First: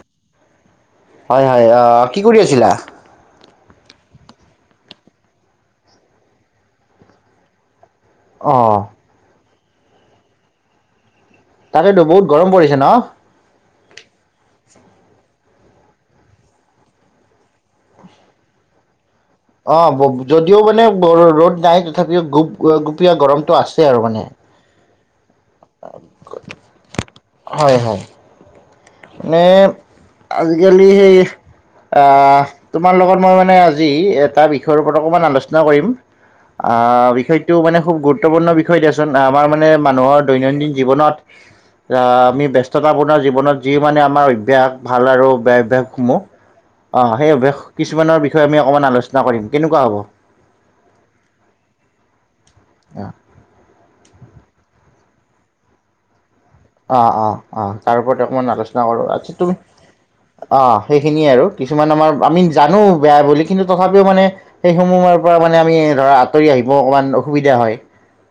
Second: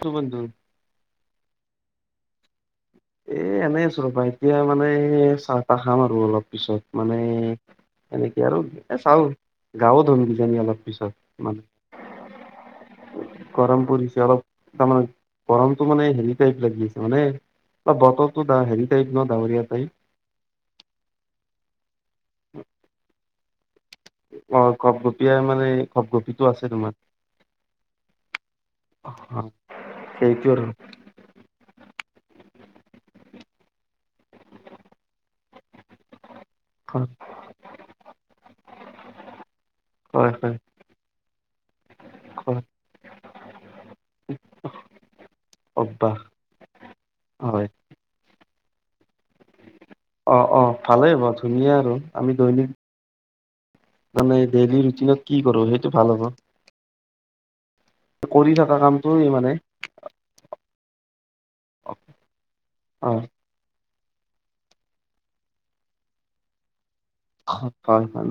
আছো বন্ধু হয় হয় আহ কি কৰি আছিলা এ এনেই আছো ৰবা এতিয়া মানে চাহ তাহ খাম আৰু অলপ পিছত মানে এনেকে আৰু অ' এ চাও গাও ধুম কি জানি অলপ পিছত মানে তাকেতো বহুত গৰম পৰিছে ন গৰম পৰিছে অলপ তাৰমানে গৰমতটো মানে হেৰি টাইপ লাগি আছে মানে বতৰটো হেৰি টাইপ ন ডাৱৰীয়া অ টাইপ যদিও মানে ৰ'দ নাই তথাপিও গুপ গুপীয়া গৰমতটো আছে আৰু মানে। অ গপগপিয় মানে গপ গপিটো আছে তোমাৰ হয় হয় অ মানে সেইটো আৰু আজিকালি সেই আহ তোমাৰ লগত মই মানে আজি এটা বিষয়ৰ ওপৰত অকমান আলোচনা কৰিম হয় বিষয়টো মানে খুব গুৰুত্বপূৰ্ণ বিষয় দিয়াচোন আমাৰ মানে মানুহৰ হয় হয় দৈনন্দিন জীৱনত আহ আমি হয়, ব্যস্ততাপূৰ্ণ জীৱনত যি মানে আমাৰ অভ্যয়াস ভাল আৰু বেয়া অভ্যাস অভ্যাসসমূহ অ সেই অভ্যাস হয় কিছুমানৰ আমি অকমান আলোচনা কৰিম। হ'ব? অ অ ভালেই হব ধুনীয়া আৰু আমি দৈনিক এ মানে ডেইলি ৰুটিনত কি কৰো সেইটো ভাল হ'ব আহ অ অ তাৰ ওপৰত অকমান কৰি থকা আলোচনা কৰো কামটোৱে আচ্ছা মানে তুমি অ সেইখিনিয়ে আৰু কিছুমান আমাৰ আমি জানো অ বেয়া বুলি কিন্তু তথাপিও মানে সেইসমূহৰ পৰা মানে আমি ধৰা আঁতৰি আহিব অকমান অসুবিধা হয়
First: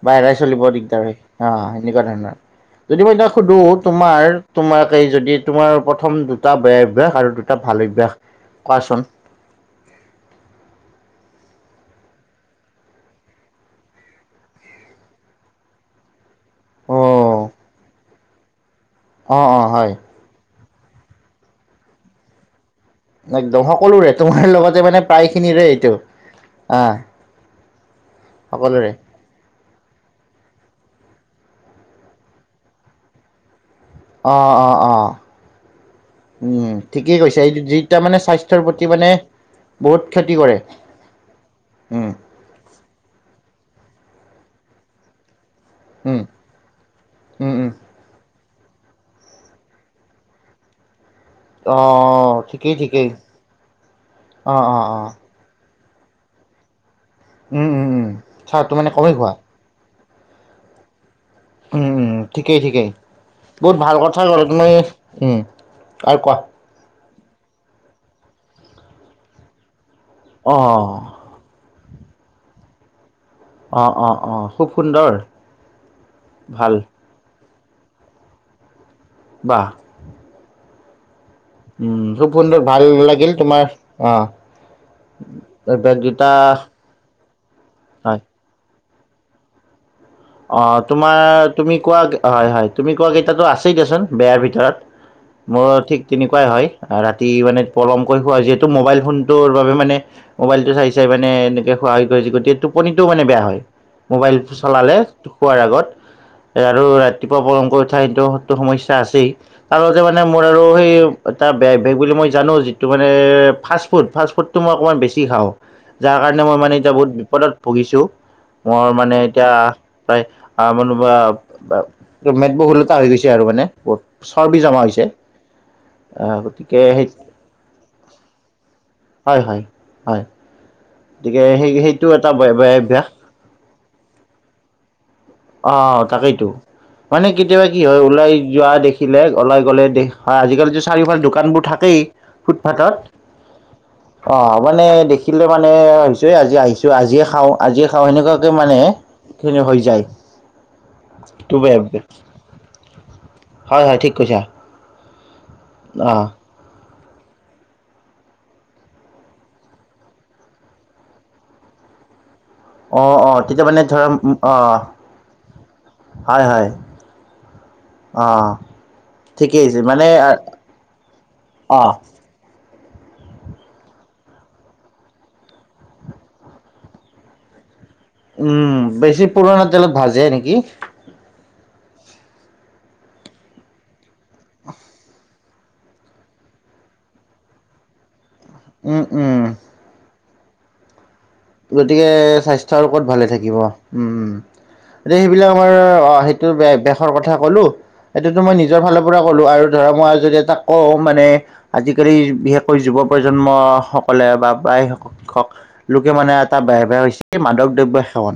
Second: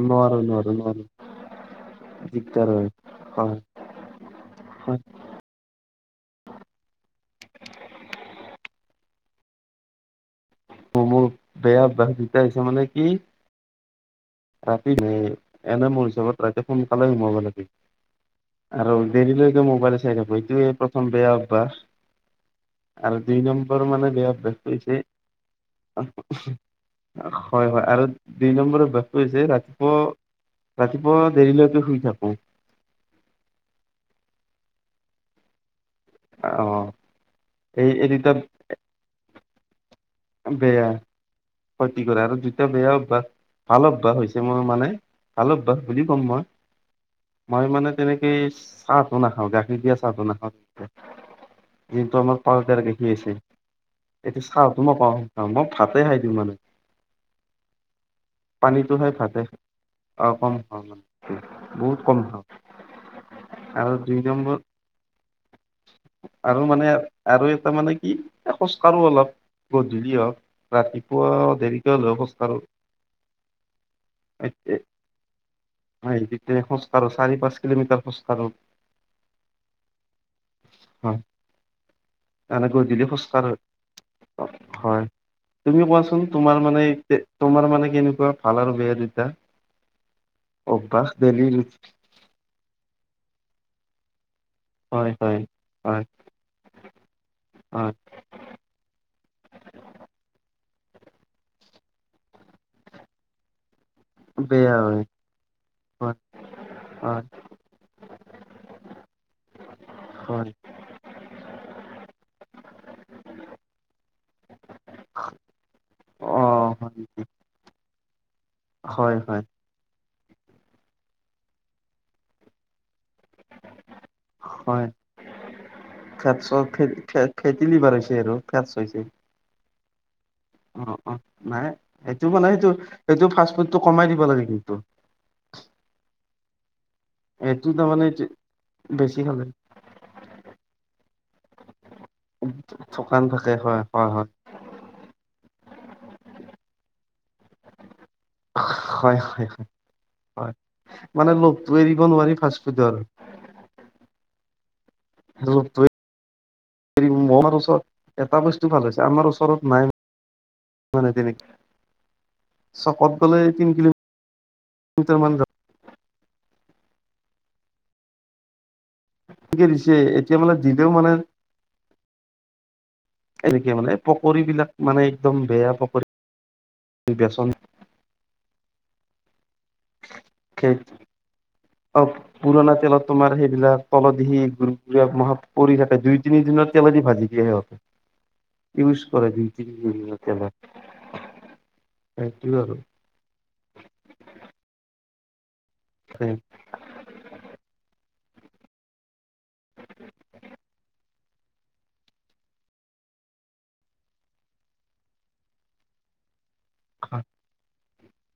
বা এৰাই নোৱাৰো চলিব নোৱাৰো দিগদাৰ নোৱাৰো হয় অ সনেকুৱা ধৰণৰ দিগদাৰ হয় যিবই এতিয়া সুধো হয় তোমাৰ তোমাক এই হয় যদি তোমাৰ প্ৰথম দুটা বেয়া অভ্যাস আৰু দুটা ভাল অভ্যাস কোৱাচোন মোৰ বেয়া অভ্যাস হৈছে মানে কি ৰাতি এনে মোৰ হিচাপত ৰাতি সোনকালে সোমাব অ', লাগিব আৰু অ', দেৰিলৈকে অ', হয়। মোবাইল চাই থাকো এইটোয়ে প্ৰথম বেয়া অভ্যাস আৰু দুই একদম নম্বৰ মানে সকলোৰে বেয়া তোমাৰ অভ্যাস লগতে হৈছে মানে প্ৰায় খিনিৰে এইটো আহ হয় হয় আৰু দুই নম্বৰ সকলোৰে বাসটো হৈছে ৰাতিপুৱা ৰাতিপুৱা দেৰিলৈকে শুই থাকো অঁ অঁ অঁ উম অ ঠিকেই কৈছে এই যিটা এই মানে দুটা স্বাস্থ্যৰ প্ৰতি মানে বহুত ক্ষতি কৰে বেয়া ক্ষতি উম কৰা আৰু দুটায়া বেয়া অভ্যাস ভাল অভ্যাস হৈছে মই মানে ভাল অভ্যাস বুলি উম ক'ম মই উম উম মই মানে তেনেকে চাহটো নাখাওঁ গাখীৰ দিয়া চাহটো নাখাওঁ দিয়া অ যিটো আমাৰ ঠিকেই পাউডাৰ ঠিকেই গাখীৰ আছে এইটো অ চাহ ত অ মই অ পাওঁ মই ভাতে খাই দিওঁ মানে উম উম উম চাহটো মানে পানীটো খাই কমেই খোৱা ভালে অ কম হয় মানে উম বহুত উম কম খাওঁ। ঠিকেই ঠিকেই বহুত আৰু ভাল দুই কথা ক'লা নম্বৰ তুমি উম আৰু মানে আৰু এটা মানে কি? খোজ কাঢ়ো অলপ গধূলি হওক, অ ৰাতিপুৱা দেৰি হলেওঁ খোজ কাঢ়ো। অ অ অ খুব সুন্দৰ তেতিয়া ভাল খোজ কাঢ়ো চাৰি, পাঁচ কিলোমিটাৰ খোজ কাঢ়ো। বাহ। হয়। উম খুব সুন্দৰ এনে ভাল গধূলি লাগিল খোজকাঢ়ো। তোমাৰ, অহ। হয় তুমি কোৱাচোন তোমাৰ মানে তোমাৰ মানে হয় কেনেকুৱা ভাল আ ভাল বেয়া দুইটা অ তোমাৰ তুমি কোৱা, হয়-হয়। তুমি কোৱা কেইতাটো আছেই দিয়াচোন বেয়াৰ ভিতৰত। তাত হয় হয় মোৰ ঠিক হয় তেনেকুৱাই হয়। ৰাতি মানে হয় পলমকৈ খোৱা যিহেতু মোবাইল ফোনটোৰ বাবে মানে মোবাইলটো চাই চাই মানে এনেকে খোৱা হৈ গৈছে। গতিকে টোপনিটো মানে বেয়া হয় মোবাইল বেয়া চলালে। হয় শুৱাৰ আগত হয় এ আৰু হয় ৰাতিপুৱা পলমকৈ উঠা সেইটো সো সমস্যা আছেই। তাৰতে মানে মোৰ হয় আৰু সেই এটা বে বে বুলি মই জানো, যিটো মানে ফাষ্ট ফুড ফাষ্ট ফুডটো মই অকমান বেছি খাওঁ। যাৰ কাৰণে অ মই মানে হয় এতিয়া বহুত নেকি বিপদত ভুগিছো। মোৰ হয় মানে হয় এতিয়া প্ৰায় আ মানহ বা মেদবহুল তা হৈ গৈছে আৰু মানে বহুত চৰ্বি জমা হৈছে। আহ গতিকে সেই ফেটে ফেটি লিভাৰ হৈছে আৰু ফেটচ হৈছে। হয় হয় হয়। অ অ গতিকে নাই সেই সেইটো এটা মানে সেইটো বেয়া অভ্যাস সেইটো ফাষ্ট ফুডটো কমাই দিব লাগে কিন্তু। অ তাকেই টো মানে কেতিয়াবা এইটো কি হয়, তাৰমানে ওলাই যোৱা বেছি দেখিলে খালে ওলাই গ'লে হয় আজিকালি চাৰিওফাল দোকানবোৰ থাকেই ফুটপাথত। থকান থাকে হয় হয় অ মানে দেখিলে মানে হৈছে আজি আহিছো, আজিয়ে খাওঁ। আজি খাওঁ। সেনেকুৱাকে মানে হয় হয় খিনি হয় হৈ যায়। হয় মানে টো বেয়া লোভটো এৰিব অভ্যাস। নোৱাৰি ফাষ্টফুডৰ। হয়, হয়। ঠিক কৈছা। লোভটোৱে অ হেৰি মৰাৰ ওচৰত এটা বস্তু ভাল হৈছে। আমাৰ ওচৰত নাই। [unintelligible] চকত অঁ, গ'লে অঁ তেতিয়া তিন মানে, ধৰা অ কিলোমিটাৰ মান যাব হয়-হয়। অঁ-অ। ঠিকেই কে হৈছে। দিছে মানে এতিয়া দিলেও মানে অহ এনেকে মানে পকৰী বিলাক মানে একদম বেয়া পকৰী। বেচন উম বেছি পুৰণা তেলত ভাজে নেকি? খেত অ পুৰণা তেলত তোমাৰ সেইবিলাক তলত দিহি মহ পৰি থাকে। দুই, তিনি দুদিনৰ তেলেদি ভাজি দিয়ে সিহঁতে। উম, ইউজ কৰে উম, দুই, তিনি দিনৰ তেলত। গতিকে স্বাস্থ্য আৰু কত ভালে থাকিব? উম, উম এতিয়া সেইবিলাক ৰ অ সেইটো বেশ বেশৰ কথা কলোঁ, সেইতোটো মই নিজৰ ফালৰ পৰ পৰা ক'লোঁ আৰু ধৰা মই যদি তাক কওঁ মানে আজিকালি বিশেষকৈ যুৱ প্ৰজন্ম সকলে বা প্ৰায় শিক্ষক লোক মানে এটা বে বেয়া হৈছে কি মাদক দ্ৰব্য সেৱন।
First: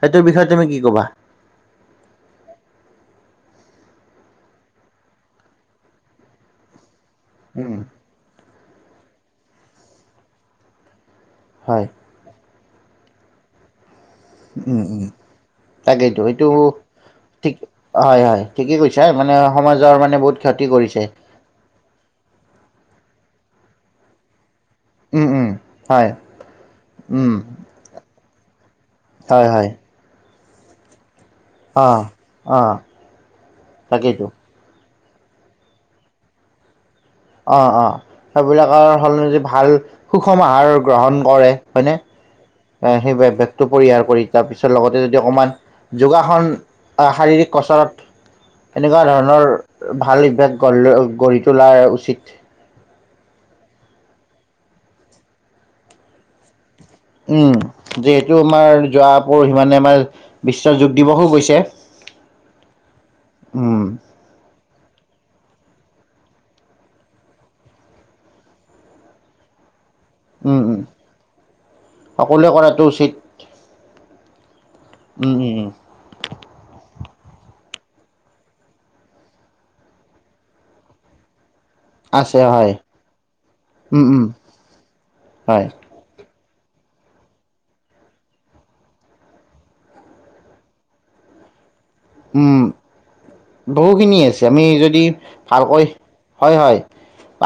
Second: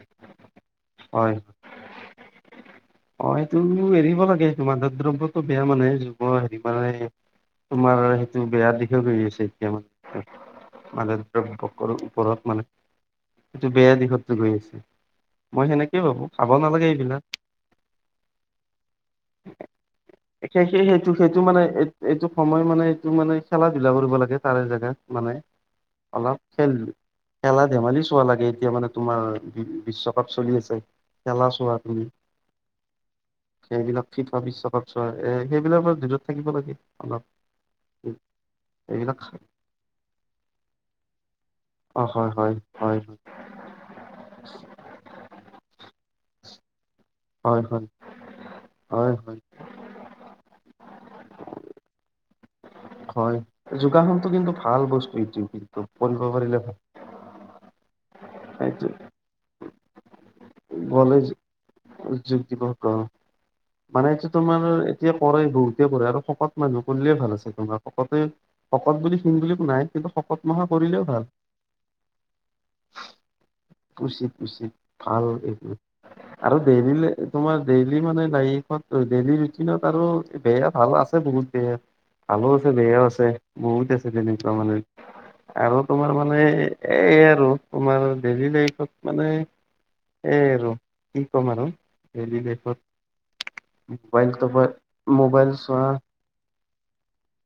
সেইটোৰ বিষয়ে তুমি কি ক'বা? হয়। অ এইটো কিন্তু এৰিব লাগে। তোমাৰ মাদক দ্ৰব্যতো বেয়া মানে যো অ হেৰি কাৰণে। উম, তোমাৰ সেইটো বেয়া দিশে বেৰি আছে এতিয়াওঁ মানে। দব হয়, কৰো ওপৰত মানে এইটো বেয়া দিশত গৈ উম, আছে উম, মই সেনেকেই তাকেইতো ভাবো এইটো খাব নালাগে এইবিলাক ঠিক হয়, হয়, ঠিকেই কৈছা মানে সমাজৰ মানে বহুত ক্ষতি কৰিছে। সেইটো সেইটো মানে এইটো সময় মানে এইটো মানে। খেলা ধূলা কৰিব লাগে তাৰে জাগা উম, মানে উম, হয়, অলপ খেল উম, খেলা ধেমালি চোৱা লাগে এতিয়া মানে তোমাৰ হয়, হয়। বিশ্বকাপ চলি আছে খেলা চোৱা তুমি অ', অ', সেইবিলাক কি তাকেইতো পিছত এ সেইবিলাক ভিতৰত থাকিব লাগে। অলপ অ অ সেইবিলাকৰ এইবিলাক সলনি ভাল সুষম আহাৰ গ্ৰহণ কৰে অ হয় হয় হয়নে। হয় সেইভেগটো পৰিহাৰ কৰি তাৰ পিছত লগতে যদি অকমান যোগাসন শাৰীৰিক হয় হয় কচাৰত এনেকুৱা হয় হয় ধৰণৰ ভাল ইতভেদ গঢ়ি তোলাৰ উচিত্ হয় যোগাসনতটো কিন্তু ভাল বস্তু এইটো কিন্তু কঢ়িব পাৰিলে ভাল। উম যিহেতু আমাৰ এইটো যোৱা পৰহি মানে আমাৰ বিশ্ব যোগ গলে দিৱসো গৈছে। যোগ দিবস উম, মানে এইটো তোমাৰ এতিয়া কৰে বহুতে কৰে আৰু শকত মানুহ কৰিলে ভাল আছে তোমাৰ ভকতে ভকত বুলি শিন বুলি একো নাই। কিন্তু শকত মখা কৰিলেও ভাল সকলোৱে কৰাটো উচিত। উচিত উচিত ভাল উম, উম, উম, এইবোৰ আৰু দেৰিলে তোমাৰ ডেইলি মানে লাইফত ডেইলি ৰুটিনত আৰু বেয়া ভাল আছে বহুত বেয়া। ভালো আছে বেয়াও আছে বহুত উম, আছে উম, তেনেকুৱা মানে হয়। আৰু তোমাৰ মানে মানে এই আৰু তোমাৰ ডেইলি লাইফত মানে। এ কি কম আৰু উম, দেলিলাইফত বহুখিনি আছে মোবাইলটো আমি যদি পৰা মোবাইল ভালকৈ চোৱা। হয় হয়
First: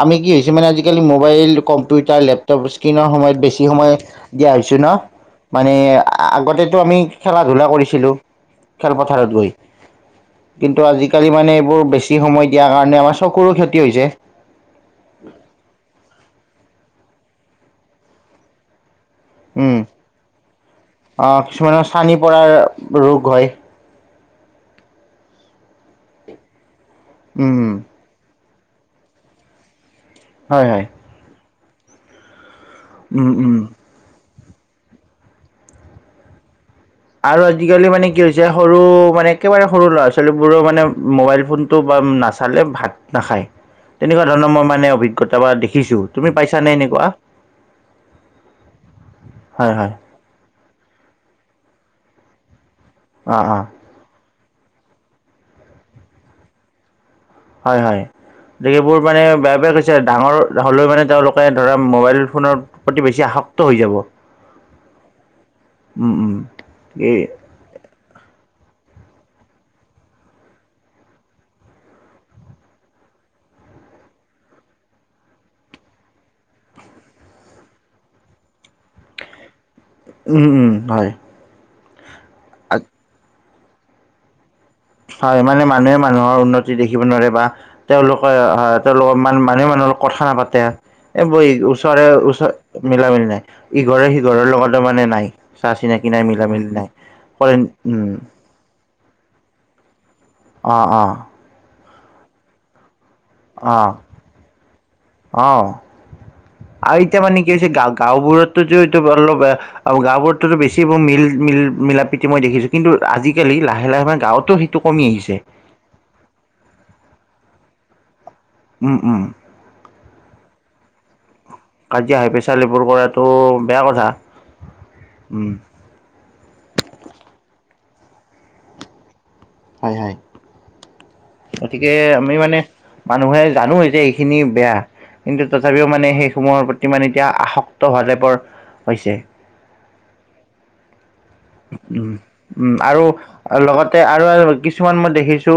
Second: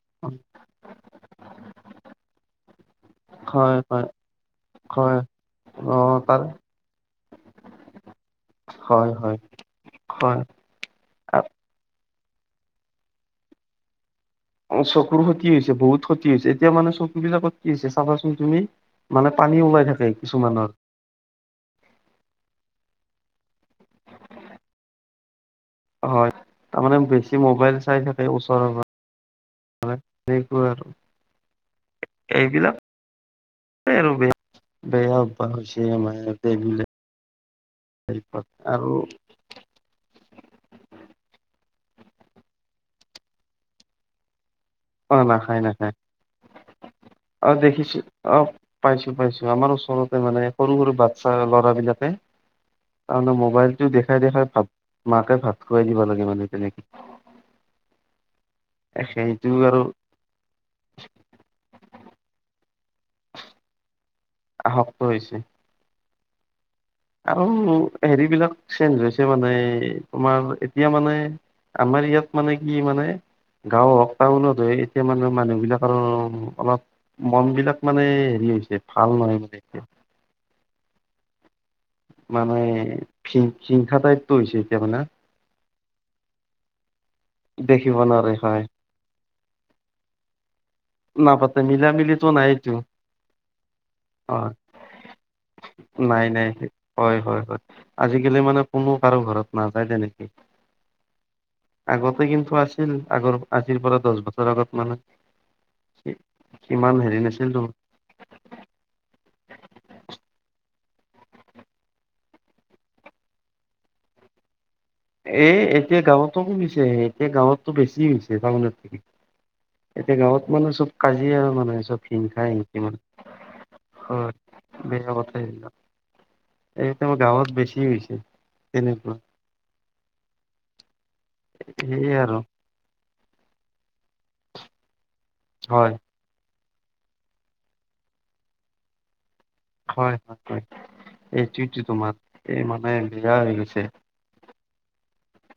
আমি কি হৈছো মানে আজিকালি মোবাইল, কম্পিউটাৰ, লেপটপ স্ক্ৰীনৰ সময়ত বেছি হয় সময় হয় দিয়া হৈছে। ছো ন হয় মানে অ তাৰ আগতেটো আমি খেলা ধূলা কৰিছিলো হয় খেলপথাৰত হয় গৈ। হয় কিন্তু আজিকালি মানে এইবোৰ বেছি সময় দিয়াৰ কাৰণে আমাৰ চকুৰো ক্ষতি হৈছে। অ চকুৰ ক্ষতি হৈছে বহুত ক্ষতি হৈছে এতিয়া মানে চকু বিলাকত কি হৈছে চাবাচোন তুমি। মানে পানী উম ওলাই থাকে কিছুমানৰ আহ কিছুমানৰ চানি পৰাৰ ৰোগ হয়। হয় তাৰমানে বেছি উম, মোবাইল চাই থাকে ওচৰৰ পৰা সেনে হয় কোৱা হয় আৰু এইবিলাক উম উম আৰু বেয়া বেয়া প হৈছে আমাৰ দেহ বিলাক আৰু আজিকালি মানে কি হৈছে সৰু মানে একেবাৰে সৰু ল'ৰা ছোৱালীবোৰো মানে মোবাইল ফোন টো নাচালে ভাত নাখাই। তেনেকুৱা ধৰণৰ মানে অ অভিজ্ঞতা বা নাখায় নাখায় দেখিছো তুমি পাইছা নাই। অ দেখিছো অ পাইছো পাইছো আমাৰ হয় হয় ওচৰতে মানে সৰু সৰু বাচ্ছা কালত অঁ অঁ মবাইলটো দেখাই দেখাই ভ মাকে ভাত খুৱাই দিব লাগে মানে তেনেকে। হয় হয়। গতিকে সেইবোৰ মানে সেইটো বেয়া বেয়া আৰু গৈছে ডাঙৰ হ'লেও মানে তেওঁলোকে ধৰা মোবাইল ফোনৰ প্ৰতি বেছি আসক্ত হৈ যাব। আসক্ত হৈছে। উম উম। এই আৰু হেৰিবিলাক চেঞ্জ হৈছে মানে তোমাৰ এতিয়া মানে আমাৰ ইয়াত মানে কি মানে গাঁও হওক টাউনত এতিয়া মানে মানুহ বিলাকৰ অলপ। মন বিলাক মানে হেৰি হৈছে ভাল নহয় মানে এতিয়া উম উম হয়। মানে হিংসা টাইপ টো হৈছে। এতিয়া মানে হয় মানে মানুহে মানুহৰ উন্নতি দেখিব নোৱাৰে বা দেখিব তেওঁলোকে নোৱাৰে হয় তেওঁলোকক ইমান মানুহে মানুহৰ লগত কথা নাপাতে এই বৈ নাপাতে মিলা ওচৰে মিলিতো ওচ নাইতো মিলা মিলি নাই ইঘৰে সিঘৰৰ হয় লগতে মানে নাই চা- চিনাকি নাই মিলা নাই মিলি হয় হয় কৰে হয় আজিকালি মানে কোনো কাৰো ঘৰত নাযায় তেনেক- আহ আহ আগতে কিন্তু আছিল আগৰ আজিৰ অঁ পৰা দহ বছৰ আগত মানে অঁ সিমান আৰু হেৰি এতিয়া মানে কি নাছিলতো হৈছে গা গাওবোৰতটো এইটো অলপ গাওবোৰতটো বেছিৰ মিল মিল মিলাপ্ৰীতি মই দেখিছোঁ কিন্তু আজিকালি লাহে লাহে মে গাঁৱতো- কমি আহিছে এ এতিয়া গাঁৱতো শুনিছে হে এতিয়া গাঁৱতো বেছি হৈছে টাউনতকে। উম উম এতিয়া গাঁৱত মানে চব কাজিয়া আৰু মানে চব কাজিয়া হাই হিংসা পেচাল হিংসি এইবোৰ মানে। কৰাটো বেয়া কথা হয় বেয়া কথা উম সেইবিলাক এতিয়া আমাৰ গাঁৱত বেছ- কি হৈছে তেনেকুৱা। হয় হয় গতিকে সেয়ে আমি আৰু মানে- মানুহে জানো যে এইখিনি বেয়া কিন্তু তথাপিও হয় মানে সেইসমূহৰ প্ৰত- ইমান এতিয়া আসক্ত হোৱা টাইপৰ হৈছে। হয় হয় হয়। এইটোতো উ তোমাৰ এই উম মানে আৰু বেয়া হৈ গৈছে লগতে আৰু কিছুমান মই দেখিছো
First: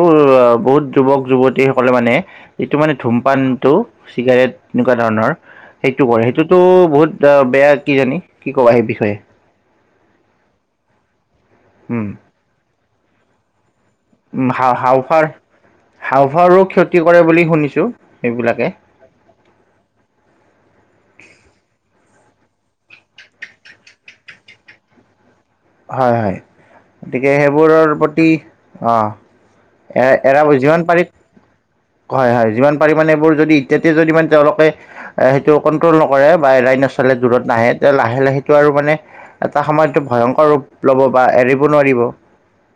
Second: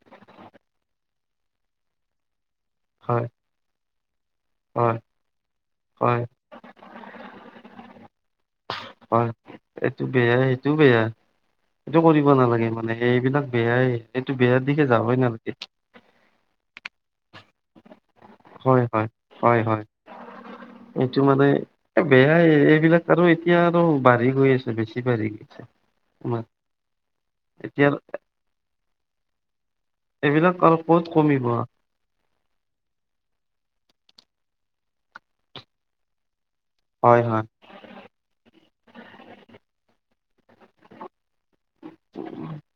বহুত যুৱক। যুৱতীসকলে মানে যিটো মানে হয় ধূমপানটো, চিগাৰেট এনেকুৱা হয় ধৰণৰ সেইটো হয় কৰে সেইটোতো বহুত বেয়া কি জানি। কি কবা সেই বিষয়ে? হয় এইটো বেয়াই এইটো বেয়া এইটো উম কৰিব নালাগে মানে এইবিলাক বেয়াই। এইটো উ বেয়াৰ হা দিশে যাবই হাওফাৰ নালাগে হাওফাৰো ক্ষতি কৰে বুলি শুনিছ- হয় হয় হয় হয় এইটো মানে- বেয়াই এইবিলাক আৰু এতিয়া আৰু বাঢ়ি গৈ আছে বেছি বাঢ়ি। হয় হয় তোমাৰ গতিকে এতিয়া সেইবোৰৰ প্ৰতি অ- এ এৰা এইবিলাক আৰু যিমান পাৰি ক'ত কমিব হয় হয় যিমান পাৰিম মানে এইবোৰ যদি এয়াতে যদি ইমান- তেওঁলোকে সেইটো কণ্ট্ৰল নকৰে বা এৰাই নচলে হয় দূৰত হয় নাহে তেয়া লাহে লাহেটো আৰু মানে এটা সময়ত ভয়ং লব বা এৰিব নোৱাৰিব।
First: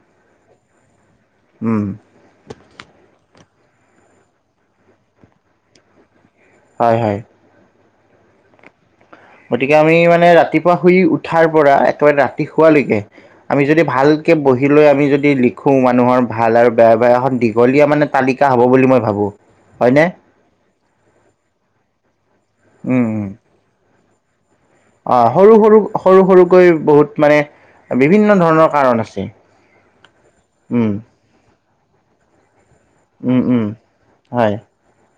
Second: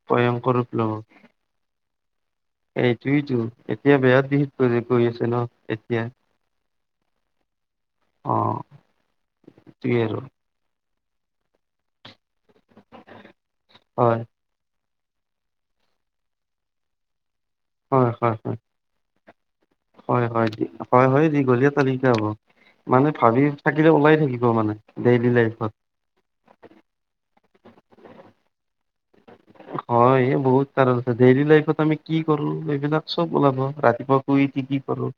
ভয়ংকৰ উম এইটোৱেতো এতিয়া বেয়াত দিশ কৰি গৈ আছে ন এতিয়া- হয় হয়। আহ। গতিকে আমি মানে ৰাতিপুৱা শুই উঠাৰ পৰা একেৰা শুৱালৈকে আমি যদি হয় ভালকে বহি লৈ আম- আমি যদি লিখোঁ মানুহৰ ভাল আৰু বেয়া বেয়া এখন দীঘলীয়া মানে হয় হয় তালিকা হয় হ'ব বুলি মই ভাবোঁ। হয়নে হয় হয়, হয় হয় দীঘলীয়া তালিকা হ'ব উম মানে উম ভাবি থাকিলে ওলাই থাকিব মানে। অ ডেইলি সৰু লাইফত -সৰু সৰু সৰুকৈ বহুত মানে বিভিন্ন ধৰণৰ কাৰণ আছে। হয় বহুত উম কাৰণ আছে ডেইলি লাইফত আমি কি কৰো ৰ'দ চ'ব উম, ওলাব উম, ৰাতিপুৱা শুই হয়। উঠি কি কৰো।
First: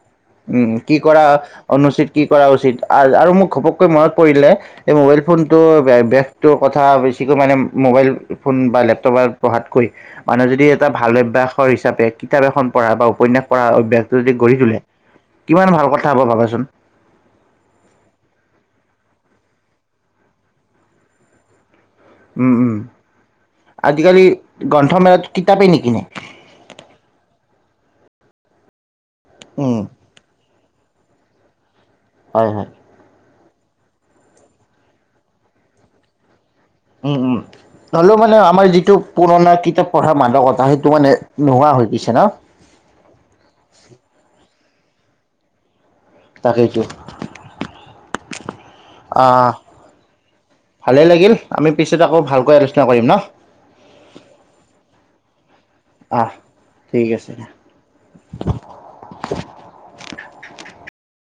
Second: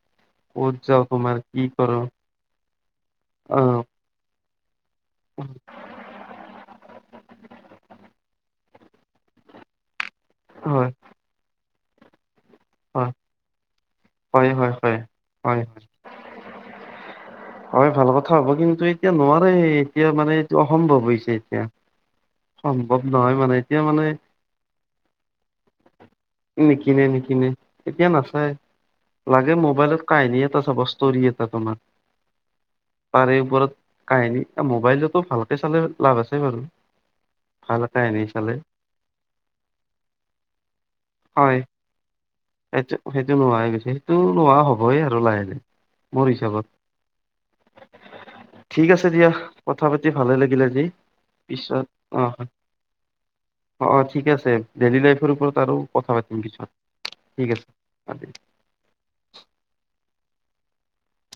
উম ক'ত কি যাওঁ কৰা তোমাৰ কি কৰো অনুচিত কি কৰা উচিত আৰু মোক অ ঘপককৈ মনত পৰিলে এ মব- এই ফোনটো বাইদেশতো কথা বেছিকৈ মানে মোবাইল- ফোন বা লেপটপত পঢ়াতকৈ মানুহে যদি এটা হয় ভাল অভ্যাসৰ হিচাপে- কিতাপ এখন পঢ়া বা উপন্যাস পঢ়া অভ্যাসটো যদি হয় গঢ়ি হয় তোলে। হয় হয় হয় কিমান ভাল কথা হ'ব ভাবাচোন? হয় ভাল কথা হ'ব কিন্তু এতিয়া নোৱাৰে এতিয়া মানে এইটো অসম্ভৱ হৈছে এতিয়া। উম উম সম্ভৱ নহয় মানে এতিয়া মানে আজিকালি গ্ৰন্থমেলাত কিতাপেই নিকনে। নিকনে নিকিনে এতিয়া নাচাই। লাগে উম, মোবাইলত কাহিনী- তা চাব বস্তৰি এটা তোমাৰ। হয় হয়। তাৰে ওপৰত কাহিনী মোবাইলটোতো ভালকে চালে লাভ আছে বাৰু। উম উম ভাল হলেও কাহিনী মানে চালে আমাৰ যিটো পুৰণা কিতাপ পঢ়া মানাদকতা সেইটো মানে- হয়। নোহোৱা হৈ গৈছে ন? সেইটো, সেইটো নোহোৱা হৈ গৈছে, সেইটো নোহোৱা হ'বই আৰু লাহে লাহে। মোৰ হিচাপত তাকেতো। ঠিক আছে দিয়া। কথা পাতি ভালে লাগিলে আজি। ভালে লাগিল আমি পিছত আকৌ অ'। ভালকৈ আলোচনা কৰিম ন অ' অ' ঠিক আছে। ডেইলি লাইফৰ ওপৰত আৰু কথা আহ, পাতিম পিছত ঠিক আছে দে। [inaudible]